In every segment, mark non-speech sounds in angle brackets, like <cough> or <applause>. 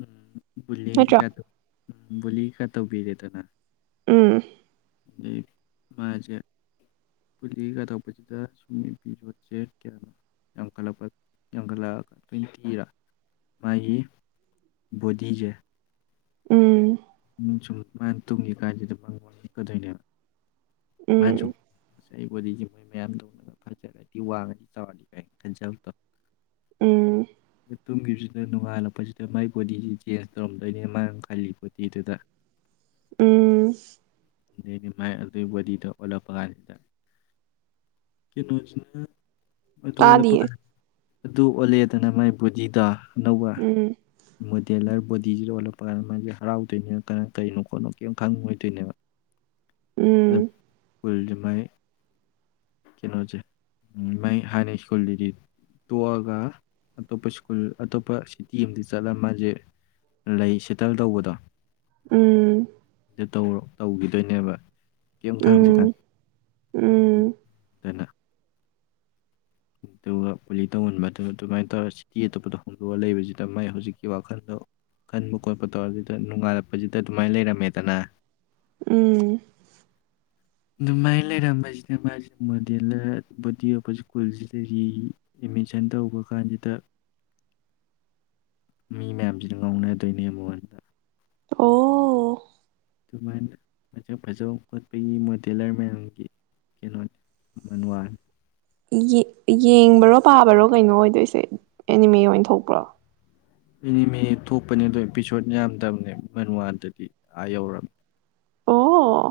ꯎꯝ ꯅꯠꯇ꯭ꯔꯣ ꯗꯗ ꯇꯧꯕꯤꯔꯦꯗꯅ ꯎꯝ ꯑ ꯃꯥꯁꯦ ꯄꯨꯂꯤ ꯀꯥꯊꯣꯛꯄꯁꯤꯗ ꯁꯨꯝꯄꯤ ꯌꯣꯠꯁꯦ ꯀꯌꯥꯅꯣ ꯌꯥꯝꯡꯈꯠꯂꯛꯄ ꯌꯥꯝꯡꯈꯠꯂꯛꯑꯒ ꯃꯥꯒꯤ ꯕꯣꯗꯤꯁꯦ ꯎꯝ ꯁꯨꯝ ꯃꯥ ꯇꯨꯡꯒꯤ ꯀꯥꯁꯤꯗꯀꯗꯣꯏꯅꯦꯕ ꯎꯝ ꯑꯩ ꯕꯣꯗꯤꯁꯤꯦ ꯃꯣꯏ ꯃꯌꯥꯝ ꯇꯧꯅꯒ ꯐꯖꯂꯗꯤ ꯋꯥꯡꯉꯗꯤ ꯆꯥꯎꯔꯅꯤ ꯀꯥꯏꯅ ꯈꯟꯖꯕꯗꯣ ꯎꯝ ꯑ ꯇꯨꯝꯈꯤꯕꯁꯤꯗ ꯅꯣꯡꯉꯥꯜꯂꯛꯄꯁꯤꯗ ꯃꯥꯏ ꯕꯣꯗꯤꯁꯤ ꯆꯦꯟꯖ ꯇꯧꯔꯝꯗꯣꯏꯅꯦ ꯃꯥ ꯈꯜꯂꯤꯣ ꯇꯤꯗꯨꯗ ꯎꯝ ꯃ ꯑꯗꯨꯗꯤꯗ ꯑꯣꯂꯄ ꯀꯗ ꯀꯩꯅꯣ <unintelligible> ꯇꯥꯗꯤꯌꯦ ꯑꯗꯨ ꯑꯣꯜꯂꯦꯗꯅ ꯃꯥꯏ ꯕꯨꯗꯤꯗ ꯑꯅꯧꯕ ꯎꯝ ꯃꯣꯗꯦꯂꯔ ꯖꯤꯖꯂꯄ ꯍꯔꯥꯎ ꯣꯏꯅꯦ ꯀꯅꯥ ꯀꯔꯤꯅꯣ ꯈꯣꯠꯅꯣ ꯀꯔꯤꯝ ꯈꯪꯉ ꯑꯣꯏꯗꯣꯏꯅꯦꯕ ꯎꯝ ꯁ꯭ꯀꯨꯜꯁꯦ ꯃꯩ ꯀꯩꯅꯣꯁꯦ ꯃꯩ ꯍꯥꯟꯅ ꯁ꯭ꯀꯨꯜꯗꯨꯗꯤ ꯇꯣꯛꯑꯒ ꯑꯇꯣꯞꯄ ꯁ꯭ꯀꯨꯜ ꯑꯇꯣꯞꯄ ꯁꯤꯇꯤ ꯑꯗ ꯆꯠꯂꯒ ꯃꯥꯁꯦ ꯂꯩ ꯁꯦꯇꯜ ꯇꯧꯕꯗꯣ ꯎꯝ ꯑꯗꯨ ꯇꯧꯈꯤꯗꯣꯏꯅꯦꯕ ꯀꯦꯝ ꯊꯥꯡꯁꯤ ꯀ ꯎꯝ ꯎꯝ ꯑꯗꯨꯅ ꯑꯗꯨꯒ ꯒꯣꯂꯤ ꯇꯧꯍꯟꯕꯗꯨ ꯑꯗꯨꯃꯥꯏꯅ ꯇꯧꯔ ꯁꯤꯇꯤ ꯑꯇꯣꯞꯄꯗ ꯍꯣꯡꯗꯣꯛꯑ ꯂꯩꯕꯁꯤꯗ ꯃꯥꯏ ꯍꯧꯖꯤꯛꯀꯤ ꯋꯥꯈꯜꯗꯣ ꯈꯟꯕ ꯈꯣꯠꯄ ꯇꯧꯔꯁꯤꯗ ꯅꯨꯡꯉꯥꯏꯜꯂꯛꯄꯁꯤꯗ ꯑꯗꯨꯃꯥꯏꯅ ꯂꯩꯔꯝꯃꯦꯗꯅ ꯎꯝ ꯑꯗꯨ ꯃꯥꯥꯏ ꯂꯩꯔꯝꯥꯏꯁꯤꯅ ꯃꯥꯁ ꯃꯗꯤꯂꯕꯨꯗꯤꯑꯣ ꯁ꯭ꯀꯨꯜꯁꯤꯗꯒꯤ ꯑꯦꯠꯃꯤꯁꯟ ꯇꯧꯕ ꯀꯥꯟꯁꯤꯗ ꯃꯤ ꯃꯌꯥꯝꯁꯤꯅ ꯉꯥꯎꯅꯗꯣꯏꯅꯦ ꯃꯉꯣꯟꯗ ꯑꯣ ꯑꯗꯨꯃꯥꯏꯅ ꯐꯖ ꯐꯖꯕ ꯈꯣꯠꯄꯒꯤ ꯃꯣꯇꯦꯂꯔ ꯃꯌꯥꯝꯒꯤ ꯀꯩꯅꯣꯅꯤ ꯃꯃꯜ ꯋꯥꯅꯤ ꯌꯦꯡꯕꯔꯣ ꯄꯥꯕꯔꯣ ꯀꯩꯅꯣ ꯑꯣꯏꯗꯣꯏꯁꯦ ꯑꯦꯅꯤꯃꯦ ꯑꯣꯏꯅ ꯊꯣꯛꯄ꯭ꯔꯣ <unintelligible> ꯊꯣꯛꯄꯅꯦ ꯑꯗꯣ ꯑꯦꯄꯤꯁꯣꯠ ꯌꯥꯝꯗꯕꯅꯦ ꯃ ꯋꯥꯗꯗꯤ ꯑꯥ ꯌꯧꯔꯕꯝꯅꯤ ꯑꯣ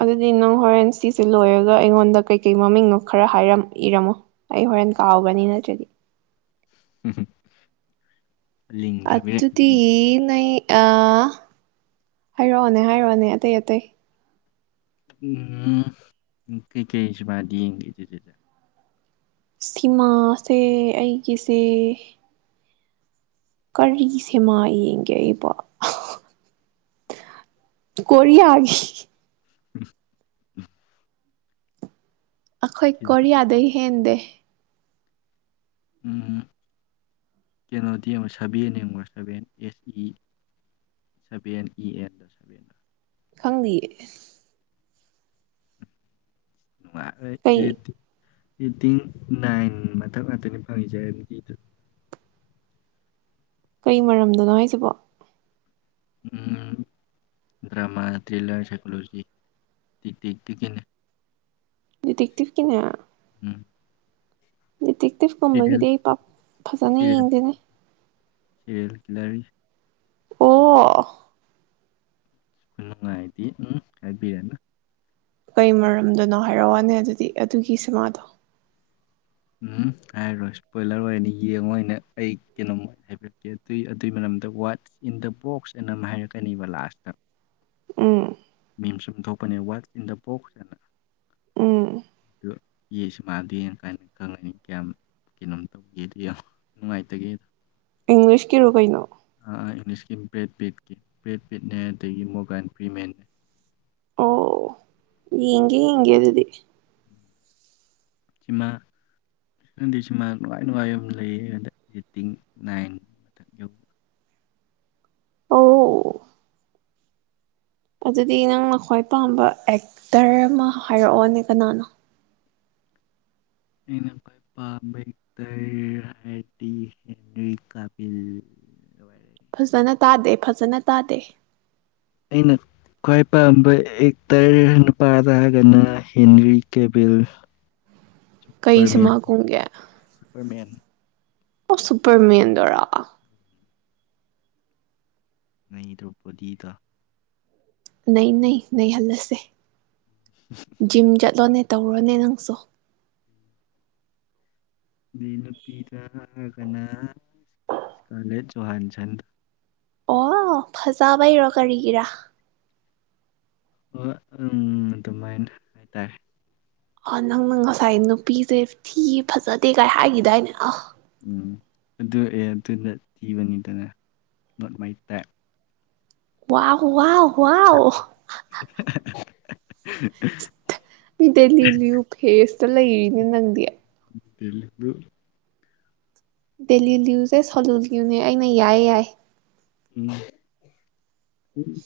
ꯑꯗꯨꯗꯤ ꯅꯪ ꯍꯣꯔꯦꯟ ꯁꯤꯁꯦ ꯂꯣꯏꯔꯒ ꯑꯩꯉꯣꯟꯗ ꯀꯩꯀꯩ ꯃꯃꯤꯡꯅꯣ ꯈꯔ ꯍꯥꯏꯔꯝ ꯏꯔꯝꯃꯣ ꯑꯩ ꯍꯣꯔꯦꯟ ꯀꯥꯎꯒꯅꯤ ꯅꯠꯇ꯭ꯔꯗꯤ ꯎꯝ ꯑꯠꯇꯨꯗꯤ <unintelligible> ꯑ ꯍꯥꯏꯔꯛꯑꯣꯅꯦ ꯍꯥꯏꯔꯛꯑꯣꯅꯦ ꯑꯇꯩ ꯑꯇꯩ ꯎꯝ ꯀꯩ ꯀꯩꯁꯤꯕꯥꯗꯤ <unintelligible> ꯁꯤꯃꯥꯁꯦ ꯑꯩꯒꯤꯁꯦ ꯀꯔꯤ ꯁꯦꯃ ꯌꯦꯡꯒꯦ ꯑꯩꯕꯣ ꯀꯣꯔꯤꯌꯥꯒꯤ <inaudible> ꯑꯩꯈꯣꯏ ꯀꯤꯟ- ꯀꯣꯔꯤꯌꯥꯗꯩ ꯍꯦꯟꯗꯦ ꯀꯩꯅꯣꯗꯤ ꯌꯦꯡꯉꯣ ꯁꯚꯦꯟ ꯌꯦꯡꯉꯣ seven S E seven E and ꯁꯕꯦꯟꯗ ꯈꯪꯗꯤꯌꯦ <unintelligible> ꯀꯩ ꯔꯦꯇꯤꯡ ꯅꯥꯏꯟ ꯃꯊꯛ ꯉꯥꯛꯇꯅꯤ ꯐꯪꯉꯖꯔꯦ ꯅꯨꯃꯤꯠꯇꯨ ꯀꯩ ꯃꯔꯝꯗꯅꯣ ꯍꯥꯏꯁꯤꯕꯣ ꯗ꯭ꯔꯃꯥ ꯊ꯭ꯔꯤꯂꯔ ꯁꯥꯏꯀꯣꯂꯣꯖꯤ ꯇꯛꯇꯛꯇꯗꯒꯤꯅ ꯗꯤꯇꯦꯛꯇꯤꯚ ꯀꯤꯅꯦ ꯗꯤꯇꯦꯛꯇꯤꯞ ꯁꯤꯔꯤꯌꯦꯜ ꯀꯨꯝꯕꯒꯤꯗꯤ ꯑꯩ ꯄꯛ ꯐꯖꯅ ꯁꯤꯔꯤꯌꯦꯜ ꯌꯦꯡꯗꯦꯅꯦ ꯁꯤꯔꯤꯌꯦꯜ ꯀꯤꯂꯔꯒꯤ ꯑꯣ ꯈꯨꯅꯨꯡꯉꯥꯏꯗꯤ ꯎꯝ ꯍꯥꯏꯕꯤꯔꯅꯨ ꯀꯔꯤ ꯃꯔꯝꯗꯅꯣ ꯍꯥꯏꯔꯛ ꯑꯣꯅꯦ ꯑꯗꯨꯗꯤ ꯑꯗꯨꯒꯤ ꯁꯤꯃꯥꯗꯣ ꯎꯝ ꯍꯥꯏꯔꯣꯏ ꯏꯁꯄꯣꯏꯂꯔ ꯑꯣꯏꯅ ꯌꯦꯡꯉꯣ ꯑꯣꯏꯅ ꯑꯩ ꯀꯩꯅꯣꯝꯃ ꯍꯥꯏꯕꯤꯔꯛꯀꯦ ꯑꯗꯨ ꯑꯗꯨꯒꯤ ꯃꯔꯝꯗ ꯋꯥꯠ ꯏꯟ ꯗ ꯕꯣꯛꯁ ꯑꯅ ꯑꯃ ꯍꯥꯏꯔꯛꯀꯅꯦꯕ ꯂꯥꯁꯇ ꯎꯝ ꯃꯤꯝꯁꯨꯝ ꯊꯣꯛꯄꯅꯦ ꯋꯥꯠꯁ ꯏꯟ ꯗ ꯕꯣꯛꯁ ꯍꯥꯏꯅ ꯎꯝ ꯑꯗꯨ ꯌꯦꯁꯨ ꯁꯤꯃꯥꯗꯣꯏꯦꯅ ꯀꯥꯏꯅ ꯈꯪꯉꯅꯤ ꯀꯌꯥꯝ ꯀꯩꯅꯣꯝ ꯇꯧꯒꯦ ꯑꯗꯨ ꯅꯨꯡꯉꯥꯏꯇꯒꯦꯗ ꯏꯪꯂꯤꯁ ꯀꯤꯔꯣ ꯀꯩꯅꯣ ꯀꯤꯝ ꯕ꯭ꯔꯦꯗ ꯄꯠꯀꯤ ꯕ꯭ꯔꯦꯗ ꯄꯠꯅꯦ ꯑꯗꯒꯤ ꯃꯣꯒꯟ ꯄ꯭ꯔꯤꯃꯦꯟꯅꯦ ꯌꯦꯒꯦ ꯌꯦꯒꯦ ꯑꯗꯨꯗꯤ ꯁꯤꯃꯥꯗꯤ ꯁꯤꯃꯥ ꯅꯨꯡꯉꯥꯏ ꯅꯨꯡꯉꯥꯏꯕ ꯑꯃ ꯂꯩ ꯉꯟꯗ ꯔꯇꯤꯡ ꯅꯥꯏꯟ ꯃꯊꯛ ꯌꯧꯕ ꯑꯣ ꯑꯗꯨꯗꯤ ꯅꯪꯅ ꯈ꯭ꯋꯥꯏ ꯄꯥꯝꯕ ꯑꯦꯛꯇꯔ ꯑꯃ ꯍꯥꯏꯔꯛꯑꯣꯅꯦ ꯀꯅꯥꯅꯣ ꯩꯅ ꯄ ꯄ ꯑꯝꯕꯦꯛꯇꯔꯔꯤ ꯀ <inaudible> ꯐꯖꯅ ꯇꯥꯗꯦ ꯐꯖꯅ ꯇꯥꯗꯦ ꯑꯩꯅ ꯈ꯭ꯋꯥꯏ ꯄꯥꯝꯕ ꯑꯦꯛꯇꯔ ꯅꯨꯄꯥꯗ ꯍꯥꯏꯔꯒꯅ ꯍꯦꯟꯔꯤ ꯀꯦꯕꯤꯜ ꯀꯩ ꯁꯨꯄꯔꯃꯦꯟ ꯁꯃꯥ ꯀꯨꯝꯒꯦ ꯁꯨꯄꯔꯃꯦꯟ ꯑꯣ ꯁꯨꯄꯔ ꯃꯦꯟꯗꯨꯔꯥ ꯅꯩꯗꯣꯞꯄꯗꯤꯗꯥ ꯅꯩ ꯅꯩ ꯅꯩꯍꯜꯂꯁꯦ ꯖꯤꯝ ꯆꯠꯂꯣꯅꯦ ꯇꯧꯔꯣꯅꯦ ꯅꯪꯁꯨ ꯑ ꯅꯨꯄꯤꯗ ꯍꯥꯒꯅ ꯀꯂꯦ ꯖꯣꯍꯥꯟꯆꯟ꯭ꯔ ꯑꯣ ꯐꯖꯕꯥꯏꯔꯣ ꯀꯔꯤꯒꯤꯔ ꯍ ꯑꯝ ꯑꯗꯨꯃꯥꯏꯅ ꯍꯥꯏꯇꯥꯔꯦ ꯑ ꯅꯪꯅ ꯉꯁꯥꯏ ꯅꯨꯄꯤꯁꯦ ꯊꯤ ꯐꯖꯗꯦ ꯀꯥꯏ ꯍꯥꯏꯈꯤꯗꯥꯏꯅꯦ ꯑ ꯎꯝ ꯑꯗꯨ ꯑꯦ ꯑꯗꯨꯗ ꯊꯤꯕꯅꯤꯗꯅ not my type wow wow wow <unintelligible> face <unintelligible> ꯂꯩꯔꯤꯅꯦ ꯅꯪꯗꯤ <unintelligible> ꯗꯦꯂꯤ ꯂ꯭ꯌꯨꯁ ꯑꯦ ꯁꯣꯂꯨ꯭ꯌꯨꯅꯦ ꯑꯩꯅ ꯌꯥꯏꯌꯦ ꯌꯥꯏ ꯎꯝ ꯎꯝ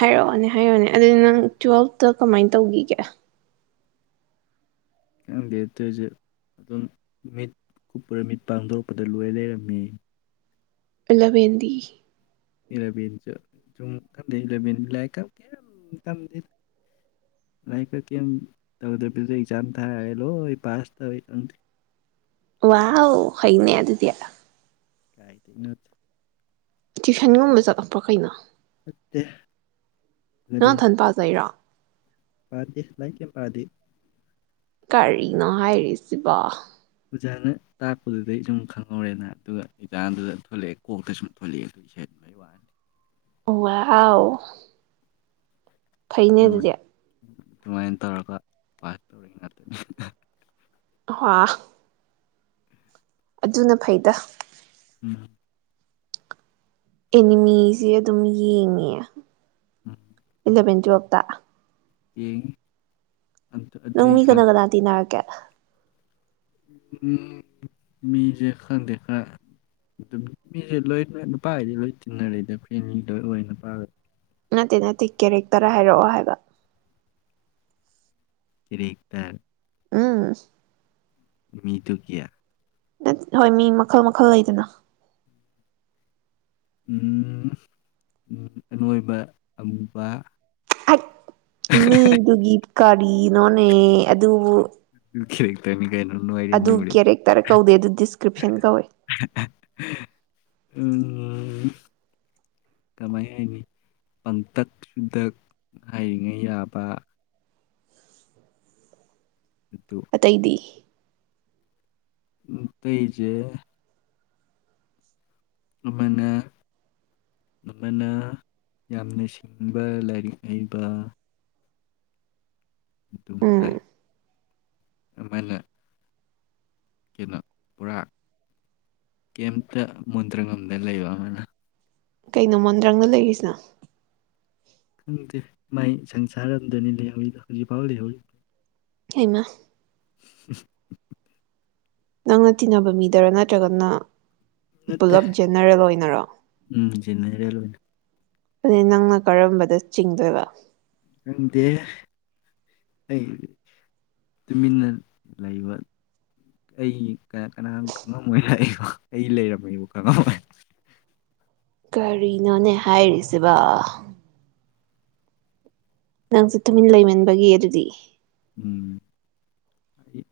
ꯍꯥꯏꯔꯛꯑꯣꯅꯦ ꯍꯥꯏꯔꯛꯑꯣꯅꯦ ꯑꯗꯨꯗꯤ ꯅꯪ ꯇꯨꯋꯦꯜꯐꯇ ꯀꯃꯥꯏꯅ ꯇꯧꯈꯤꯒꯦ ꯈꯪꯗꯠꯇꯣꯏꯁꯦ ꯑꯗꯨꯝ ꯃꯤꯠ ꯀꯨꯞꯄꯔ ꯃꯤꯠ ꯄꯥꯡꯊꯣꯔꯛꯄꯗ ꯂꯣꯏ ꯂꯩꯔꯝꯃꯦ ꯂꯕꯦꯟꯗꯤ ꯏꯂꯚꯦꯟꯁꯨ ꯁꯨꯝꯗꯦ ꯏꯂꯚꯦꯟ ꯂꯥꯏꯔꯤꯛ ꯀꯩꯝꯗꯦ ꯂꯥꯏꯔꯤꯛ ꯀ ꯀꯩ ꯇꯧꯗꯕꯤꯗ ꯑꯦꯛꯖꯥꯝ ꯊꯥꯔꯦ ꯂꯣꯏ ꯄꯥꯁ ꯇꯧꯋꯤ ꯈꯪꯗꯦ ꯋꯥ <unintelligible> ꯍꯩꯅꯦ ꯑꯗꯨꯗꯤꯌꯥ ꯀꯥꯏ ꯇꯩꯅꯣꯗ ꯇ꯭ꯨꯁꯟꯒꯨꯝꯕ ꯆꯠꯂꯛꯄ꯭ꯔꯣ ꯀꯩꯅꯣ <unintelligible> ꯅꯪ ꯊꯟ ꯄꯖꯩꯔꯣ ꯄꯥꯗꯦꯂ ꯂꯥꯏꯔꯤꯛ ꯀꯌꯤꯝ ꯄꯥꯗꯦ꯫ ꯀꯔꯤꯅꯣ ꯍꯥꯏꯔꯤꯁꯤꯕꯣ ꯑꯣꯖꯥꯅ ꯇꯥꯛꯄꯗꯨꯗꯩ ꯑꯗꯨꯝ ꯈꯪꯍꯧꯔꯦꯅ ꯑꯗꯨꯒ ꯑꯦꯛꯖꯥꯝꯗꯨꯗ ꯊꯣꯛꯂꯛꯑꯦ ꯀꯣꯛꯇ ꯁꯨꯝ ꯊꯣꯛꯂꯛꯑꯦ ꯑꯗꯨ ꯏꯁꯩ ꯑꯗꯨꯕꯒꯤ ꯋꯥꯅꯤ <unintelligible> ꯍꯥꯎ ꯐꯩꯅꯦ ꯑꯗꯨꯗꯤ ꯑꯗꯨꯨꯃꯥꯏꯅ ꯇꯧꯔꯒ ꯄꯥꯁ ꯇꯧꯔꯤ ꯉꯥꯛꯇꯅꯤꯅ ꯍ ꯑꯗꯨꯅ ꯐꯩꯗ ꯎꯝ ꯑꯦꯅꯤꯃꯤꯁ ꯑꯗꯨꯝ ꯌꯦꯡꯉꯦ ꯎꯝ ꯏꯂꯚꯦꯟ ꯇꯨꯋꯦꯞ ꯇ ꯏꯟ ꯅꯪ ꯃꯤ ꯀꯅꯥ ꯀꯅꯥꯏ ꯇꯤꯟꯅꯔꯛꯀꯦ ꯎꯝ ꯃꯤꯁꯦ ꯈꯪꯗꯦ ꯈꯔ ꯑꯗꯨꯝ ꯃꯤꯁꯦ ꯂꯣꯏ ꯅꯨꯄꯥ ꯍꯥꯏꯗꯤ ꯂꯣꯏ ꯇꯤꯟꯅꯔꯦꯗ ꯑꯩꯈꯣꯏ ꯑꯅꯤ ꯂꯣꯏ ꯑꯣꯏ ꯅꯨꯄꯥ ꯅꯠꯇꯦ ꯅꯠꯇꯦ ꯀꯦꯔꯦꯛꯇꯔ ꯍꯥꯏꯔꯛꯑꯣ ꯍꯥꯏꯕ ꯀꯦꯔꯦꯛꯇꯔ ꯑꯥ ꯃꯤ ꯇ ꯀꯌꯥ <unintelligible> ꯍꯣꯏ ꯃꯤ ꯃꯈꯜ ꯃꯈꯜ ꯂꯩꯗꯅ ꯎꯝ ꯎꯝ ꯑꯅꯣꯏꯕ ꯑꯃꯨꯕ ꯃꯤꯗꯨꯒꯤ ꯀꯥꯔꯤ ꯅꯣꯅꯦ ꯑꯗꯨꯕꯨ <unintelligible> ꯩꯅꯅ ꯍꯥꯏꯏꯔ ꯑꯗꯨ ꯃꯒ ꯀꯦꯔꯦꯛꯇꯔ ꯀꯧꯗꯦ ꯑꯗꯨ ꯗꯤꯁꯀ꯭ꯔꯤꯞꯁꯟ ꯀꯧꯋꯦ ꯎꯝ ꯀꯃꯥꯏ ꯍꯥꯏꯅꯤ ꯄꯥꯡꯇꯛ ꯁꯨꯗꯛ ꯍꯥꯏꯔꯤꯉꯩ ꯌꯥꯕ ꯑꯗꯨ ꯑꯇꯩꯗꯤ ꯎꯝ ꯇꯩꯖꯦ ꯑꯃꯅ ꯑꯃꯅ ꯌꯥꯝꯅ ꯁꯤꯡꯕ ꯂꯥꯏꯔꯤꯛ ꯍꯩꯕ ꯑꯗꯨ ꯃꯉꯥꯏ ꯎꯝ ꯀꯃꯥꯏꯅ ꯀꯩꯕ ꯄꯨꯔꯥ ꯀꯦꯌꯝꯇ ꯃꯨꯟꯗ꯭ꯔꯉꯝꯗ ꯂꯩꯕ ꯑꯃꯅ ꯀꯩꯅꯣ ꯃꯣꯟꯗ꯭ꯔꯪꯅ ꯂꯩꯔꯤꯁꯤꯅ ꯈꯪꯗꯦ ꯃꯥꯏ ꯁꯪꯁꯥꯔꯝꯗꯅꯤ ꯂꯩꯍꯧꯔꯤꯗꯣ ꯍꯧꯖꯤꯛꯐꯥꯎ ꯂꯩꯍꯧꯔꯤ ꯍꯩꯃꯥ <unintelligible> ꯅꯪꯅ ꯇꯤꯟꯅꯕ ꯃꯤꯗꯔ ꯅꯠꯇ꯭ꯔꯒꯅ ꯄꯨꯂꯞ <unintelligible> ꯖꯦꯅꯔꯦꯜ ꯑꯣꯏꯅꯔꯣ ꯎꯝ ꯖꯦꯅꯔꯦꯜ ꯑꯣꯏꯅ <unintelligible> ꯅꯪꯅ ꯀꯔꯝꯕꯗ ꯆꯤꯡꯗꯣꯏꯕ ꯈꯪꯗꯦ ꯑꯩ ꯇꯨꯃꯤꯟꯅ ꯂꯩꯕ ꯑꯩ ꯀꯅꯥꯝ ꯈꯪꯉꯝꯃꯣꯏ <unintelligible> ꯑꯩ ꯂꯩꯔꯝꯃꯦꯕꯣ ꯈꯪꯉꯝꯃꯣꯏ ꯀꯔꯤꯅꯣꯅꯦ ꯍꯥꯏꯔꯤꯁꯤꯕꯨ ꯅꯪꯁꯦ ꯇꯨꯃꯤꯟ ꯂꯩꯃꯟꯕꯒꯤ ꯑꯗꯨꯗꯤ ꯎꯝ ꯑꯩ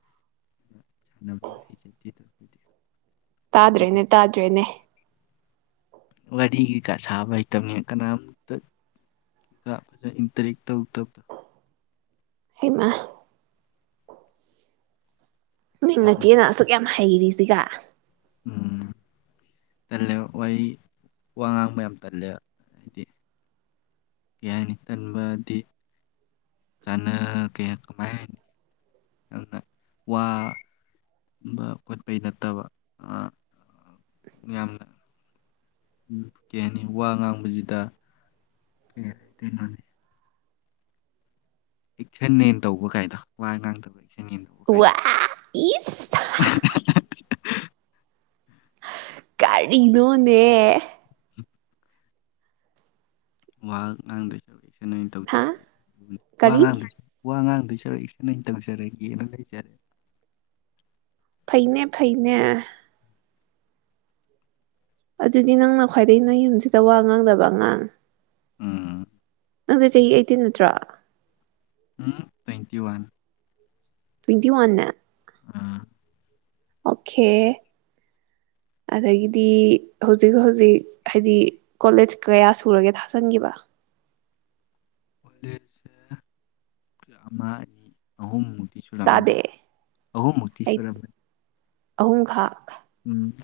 ꯁꯥꯟꯅꯕ꯭ꯔ ꯍꯩꯖꯗꯦ ꯈꯣꯏꯗꯤ ꯇꯥꯗ꯭ꯔꯦꯅꯦ ꯇꯥꯗ꯭ꯔꯦꯅꯦ ꯋꯥꯔꯤ ꯀꯩꯀꯥ ꯁꯥꯕ ꯍꯩꯇꯝꯉ ꯀꯅꯥꯝꯇ ꯐꯖꯅ ꯏꯟꯇꯔꯦꯛ ꯇꯧ <unintelligible> ꯍꯩꯃꯥ ꯃꯟꯅ ꯇꯜꯂꯦ ꯆꯤꯌꯦ ꯍꯩꯔꯤꯁꯤꯒ ꯎꯝ ꯇꯜꯂꯦ ꯋꯥꯍꯩ ꯋꯥ ꯉꯥꯡꯕ ꯌꯥꯝ ꯇꯜꯂꯦ ꯍꯥꯏꯗꯤ ꯀꯩ ꯍꯥꯏꯅꯤ ꯇꯟꯕꯗꯤ ꯆꯥꯅ ꯀ ꯀꯃꯥꯏ ꯍꯥꯏꯅꯤ ꯌꯥꯝꯅ ꯋꯥꯕ ꯈꯣꯠꯄꯩ ꯅꯠꯇꯕ ꯌꯥꯝꯅ ꯎꯝ <unintelligible> ꯋꯥ ꯉꯥꯡꯕꯁꯤꯗ ꯀꯩ ꯀꯩ ꯃꯥꯟꯂꯤ ꯑꯦꯛꯁꯟꯅꯦꯅ ꯇꯧꯕ ꯀꯥꯏꯗ ꯋꯥ ꯉꯥꯡꯗꯕꯒꯤ ꯋꯥ ꯏꯁ ꯀꯥꯔꯤꯅꯣꯅꯦ ꯋꯥ ꯉꯥꯡꯗꯦ ꯇꯧꯔꯤꯁꯦ ꯀꯩꯅ ꯑꯣꯏꯅ ꯍꯥ ꯇꯧꯖꯒꯦ ꯋꯥ ꯀꯔꯤ ꯉꯥꯡ ꯋꯥ ꯉꯥꯡ <unintelligible> ꯇꯧꯖꯔꯌꯦꯅ ꯂꯩꯖꯔꯦ ꯐꯩꯅꯦ ꯐꯩꯅꯦ ꯑꯗꯨꯗꯤ ꯅꯪꯅ ꯈ꯭ꯋꯥꯏꯩ ꯅꯣꯏ ꯌꯨꯝꯁꯤꯗ ꯋꯥ ꯉꯥꯡꯗꯕ ꯑꯉꯥꯡ ꯎꯝ ꯅꯪꯗ ꯆꯍꯤ ꯑꯩꯇꯤꯟ ꯅꯠꯇ꯭ꯔꯣ ꯎꯝ ꯇ꯭ꯋꯦꯟꯇꯤ ꯋꯥꯟ ꯇ꯭ꯋꯦꯟꯇꯤ ꯋꯥꯟꯦ <unintelligible> ꯑꯥ ꯑꯣꯀꯦ ꯑꯗꯒꯤꯗꯤ ꯍꯧꯖꯤꯛ ꯍꯧꯖꯤꯛ ꯍꯥꯏꯗꯤ ꯀꯣꯂꯦꯖ ꯀꯌꯥ ꯁꯨꯔꯒꯦ ꯊꯥꯖꯟꯈꯤꯕ ꯀꯣꯂꯦꯖꯁꯦ ꯑꯩ ꯑꯃ ꯑꯅꯤ ꯑꯍꯨꯝꯃꯨꯛ ꯇꯤꯁꯨꯔꯥ ꯃ ꯇꯥꯗꯦ ꯑꯍꯨꯝ ꯃꯨ ꯇꯤꯁꯨꯔꯥ ꯃ ꯑꯍꯨꯝ ꯈꯛ ꯎꯝ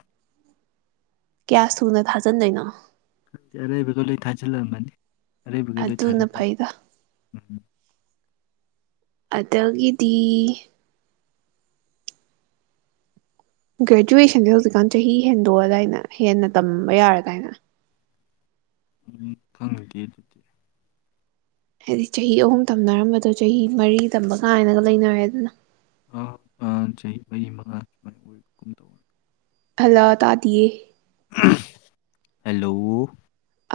ꯀꯌꯥ ꯁꯨꯅ ꯊꯥꯖꯟꯗꯣꯏꯅꯣ ꯑꯔꯩꯕꯗꯣ ꯂꯣꯏ ꯊꯥꯖꯟ ꯂꯝꯕꯅꯦ꯫ ꯑꯗꯨꯅ ꯐꯩꯗ ꯎꯝ ꯑꯗꯒꯤꯗꯤ ꯒ꯭ꯔꯦꯖꯨꯋꯦꯁꯟꯁꯦ ꯍꯧꯖꯤꯛꯀꯥꯟ ꯆꯍꯤ ꯍꯦꯟꯗꯣꯛꯑꯗꯥꯏꯅ ꯍꯦꯟꯅ ꯇꯝꯕ ꯌꯥꯔ ꯗꯥꯏꯅꯦ ꯎꯝ ꯈꯪꯗꯦ <unintelligible> ꯍꯥꯏꯗꯤ ꯆꯍꯤ ꯑꯍꯨꯝ ꯇꯝꯅꯔꯝꯕꯗꯣ ꯆꯍꯤ ꯃꯔꯤ ꯇꯝꯕ ꯀꯥꯏꯅꯒ ꯂꯩꯅꯔꯦ ꯑꯗꯨꯅ ꯑꯥ ꯑꯥꯖꯩ ꯆꯍꯤ ꯃꯉꯥ <unintelligible> ꯍꯜꯂꯣ ꯇꯥꯗꯤꯌꯦ ꯍꯂꯣ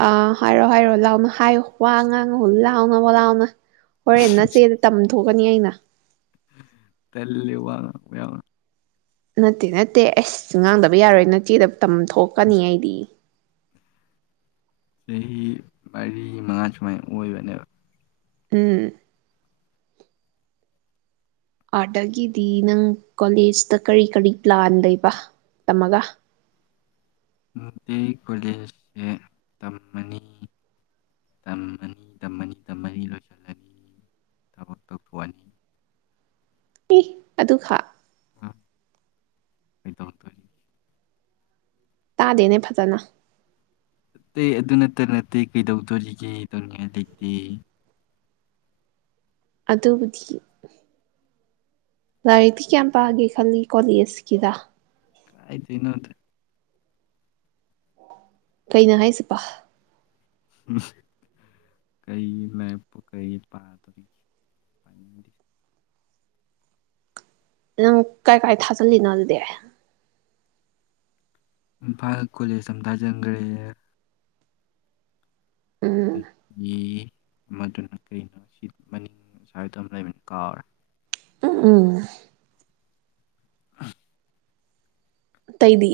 ꯑꯥ ꯍꯥꯏꯔꯣ ꯍꯥꯏꯔꯣ ꯂꯥꯎꯅ ꯍꯥꯏꯌꯨ ꯋꯥ ꯉꯥꯡꯉꯨ ꯂꯥꯎꯅ ꯂꯥꯎꯅ ꯍꯣꯔꯦꯟ ꯅꯆꯦꯗ ꯇꯝꯊꯣꯛ ꯀꯅꯤ ꯑꯩꯅ ꯇꯜꯂꯦ ꯋꯥ ꯉꯥꯡꯕ ꯌꯥꯝꯅ ꯅꯠꯇꯦ ꯅꯠꯇꯦ ꯑꯁ ꯉꯥꯡꯗꯕ ꯌꯥꯔꯣꯏ ꯅꯆꯦꯗ ꯇꯝꯊꯣꯛꯀꯅꯤ ꯑꯩꯗꯤ ꯆꯍꯤ ꯃꯔꯤ ꯃꯉꯥ ꯁꯨꯃꯥꯏꯅ ꯑꯣꯏꯕꯅꯦꯕ ꯎꯝ ꯑꯥꯗꯒꯤꯗꯤ ꯅꯪ ꯀꯣꯂꯦꯖꯇ ꯀꯔꯤ ꯀꯔꯤ ꯄ꯭ꯂꯥꯟ ꯂꯩꯕ ꯇꯝꯃꯒ ꯑꯗꯩꯩ ꯀꯣꯂꯦꯖꯁꯦ ꯇꯝꯃꯅꯤ ꯇꯝꯃꯅꯤ ꯇꯝꯃꯅꯤ ꯇꯝꯃꯅꯤ ꯂꯣꯏꯁꯤꯜꯂꯅꯤ ꯊꯕꯛ ꯇꯧꯊꯣꯛꯑꯅꯤ ꯑꯦ ꯑꯗꯨ ꯈꯛ ꯀꯩꯗꯧꯗꯣꯔꯤꯒꯦ ꯇꯥꯗꯦꯅꯦ ꯐꯖꯅ ꯑꯇꯩ ꯑꯗꯨ ꯅꯠꯇ ꯅꯠꯇꯦ ꯀꯩꯗꯧꯗꯣꯔꯤꯒꯦ ꯇꯧꯅꯤꯡꯉꯥꯏ ꯂꯩꯇꯦ ꯑꯗꯨꯕꯨꯗꯤ ꯂꯥꯏꯔꯤꯛꯇꯤ ꯀꯌꯥꯝ ꯄꯥꯒꯦ ꯈꯜꯂꯤ ꯀꯣꯂꯦꯖꯀꯤꯗ ꯀꯥꯏꯗꯩꯩꯅꯣꯗ ꯀꯩꯅꯣ ꯍꯥꯏꯁꯤꯕꯣ <unintelligible> ꯀꯩ ꯃꯦꯞꯄꯨ ꯀꯩ ꯄꯥꯗꯣꯔꯤꯒꯦ ꯅꯪ ꯀꯥꯏ ꯀꯥꯏ ꯊꯥꯖꯜꯂꯤꯅꯣ ꯑꯗꯨꯗꯤ ꯏꯝꯐꯥꯜ ꯀꯣꯂꯦꯖ ꯇꯥ ꯁꯨꯝ ꯊꯖꯟꯒ꯭ꯔꯦ ꯎꯝ ꯑꯦ ꯃꯗꯨꯅ ꯀꯩꯅꯣ ꯁꯤ ꯃꯅꯤꯡ ꯑꯁꯋꯥꯏꯗꯝ ꯂꯩꯕꯅꯦ ꯀꯥꯎꯔꯦ ꯎꯝ ꯇꯩꯗꯤ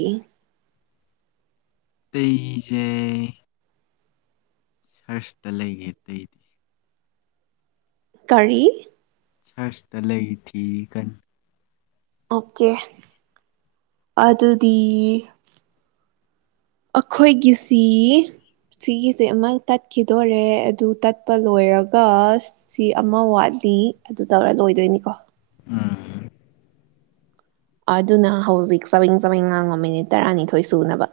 ꯇꯩ ꯖꯦ ꯁꯔ꯭ꯁꯇ ꯂꯩꯒꯦ ꯑꯇꯩꯗꯤ꯫ ꯀꯔꯤ? ꯁꯔ꯭ꯁꯇ ꯂꯩ ꯊꯤꯔꯤ ꯀꯟ꯫ ꯑꯣꯀꯦ ꯑꯗꯨꯗꯤ ꯑꯈꯣꯏꯒꯤꯁꯤ ꯁꯤꯒꯤꯖꯦ ꯑꯃ ꯇꯠꯈꯤꯗꯣꯔꯦ ꯑꯗꯨ ꯇꯠꯄ ꯂꯣꯏꯔꯒ ꯁꯤ ꯑꯃ ꯋꯥꯠꯂꯤ ꯑꯗꯨ ꯇꯧꯔ ꯂꯣꯏꯗꯣꯏꯅꯤꯀꯣ꯫ ꯎꯝ꯫ ꯑꯗꯨꯅ ꯍꯧꯖꯤꯛ ꯆꯕꯦꯡ ꯆꯕꯦꯡ ꯉꯥꯡꯉꯣ ꯃꯤꯅꯤꯠ ꯇꯔꯥꯅꯤꯊꯣꯏ ꯁꯨꯅꯕ꯫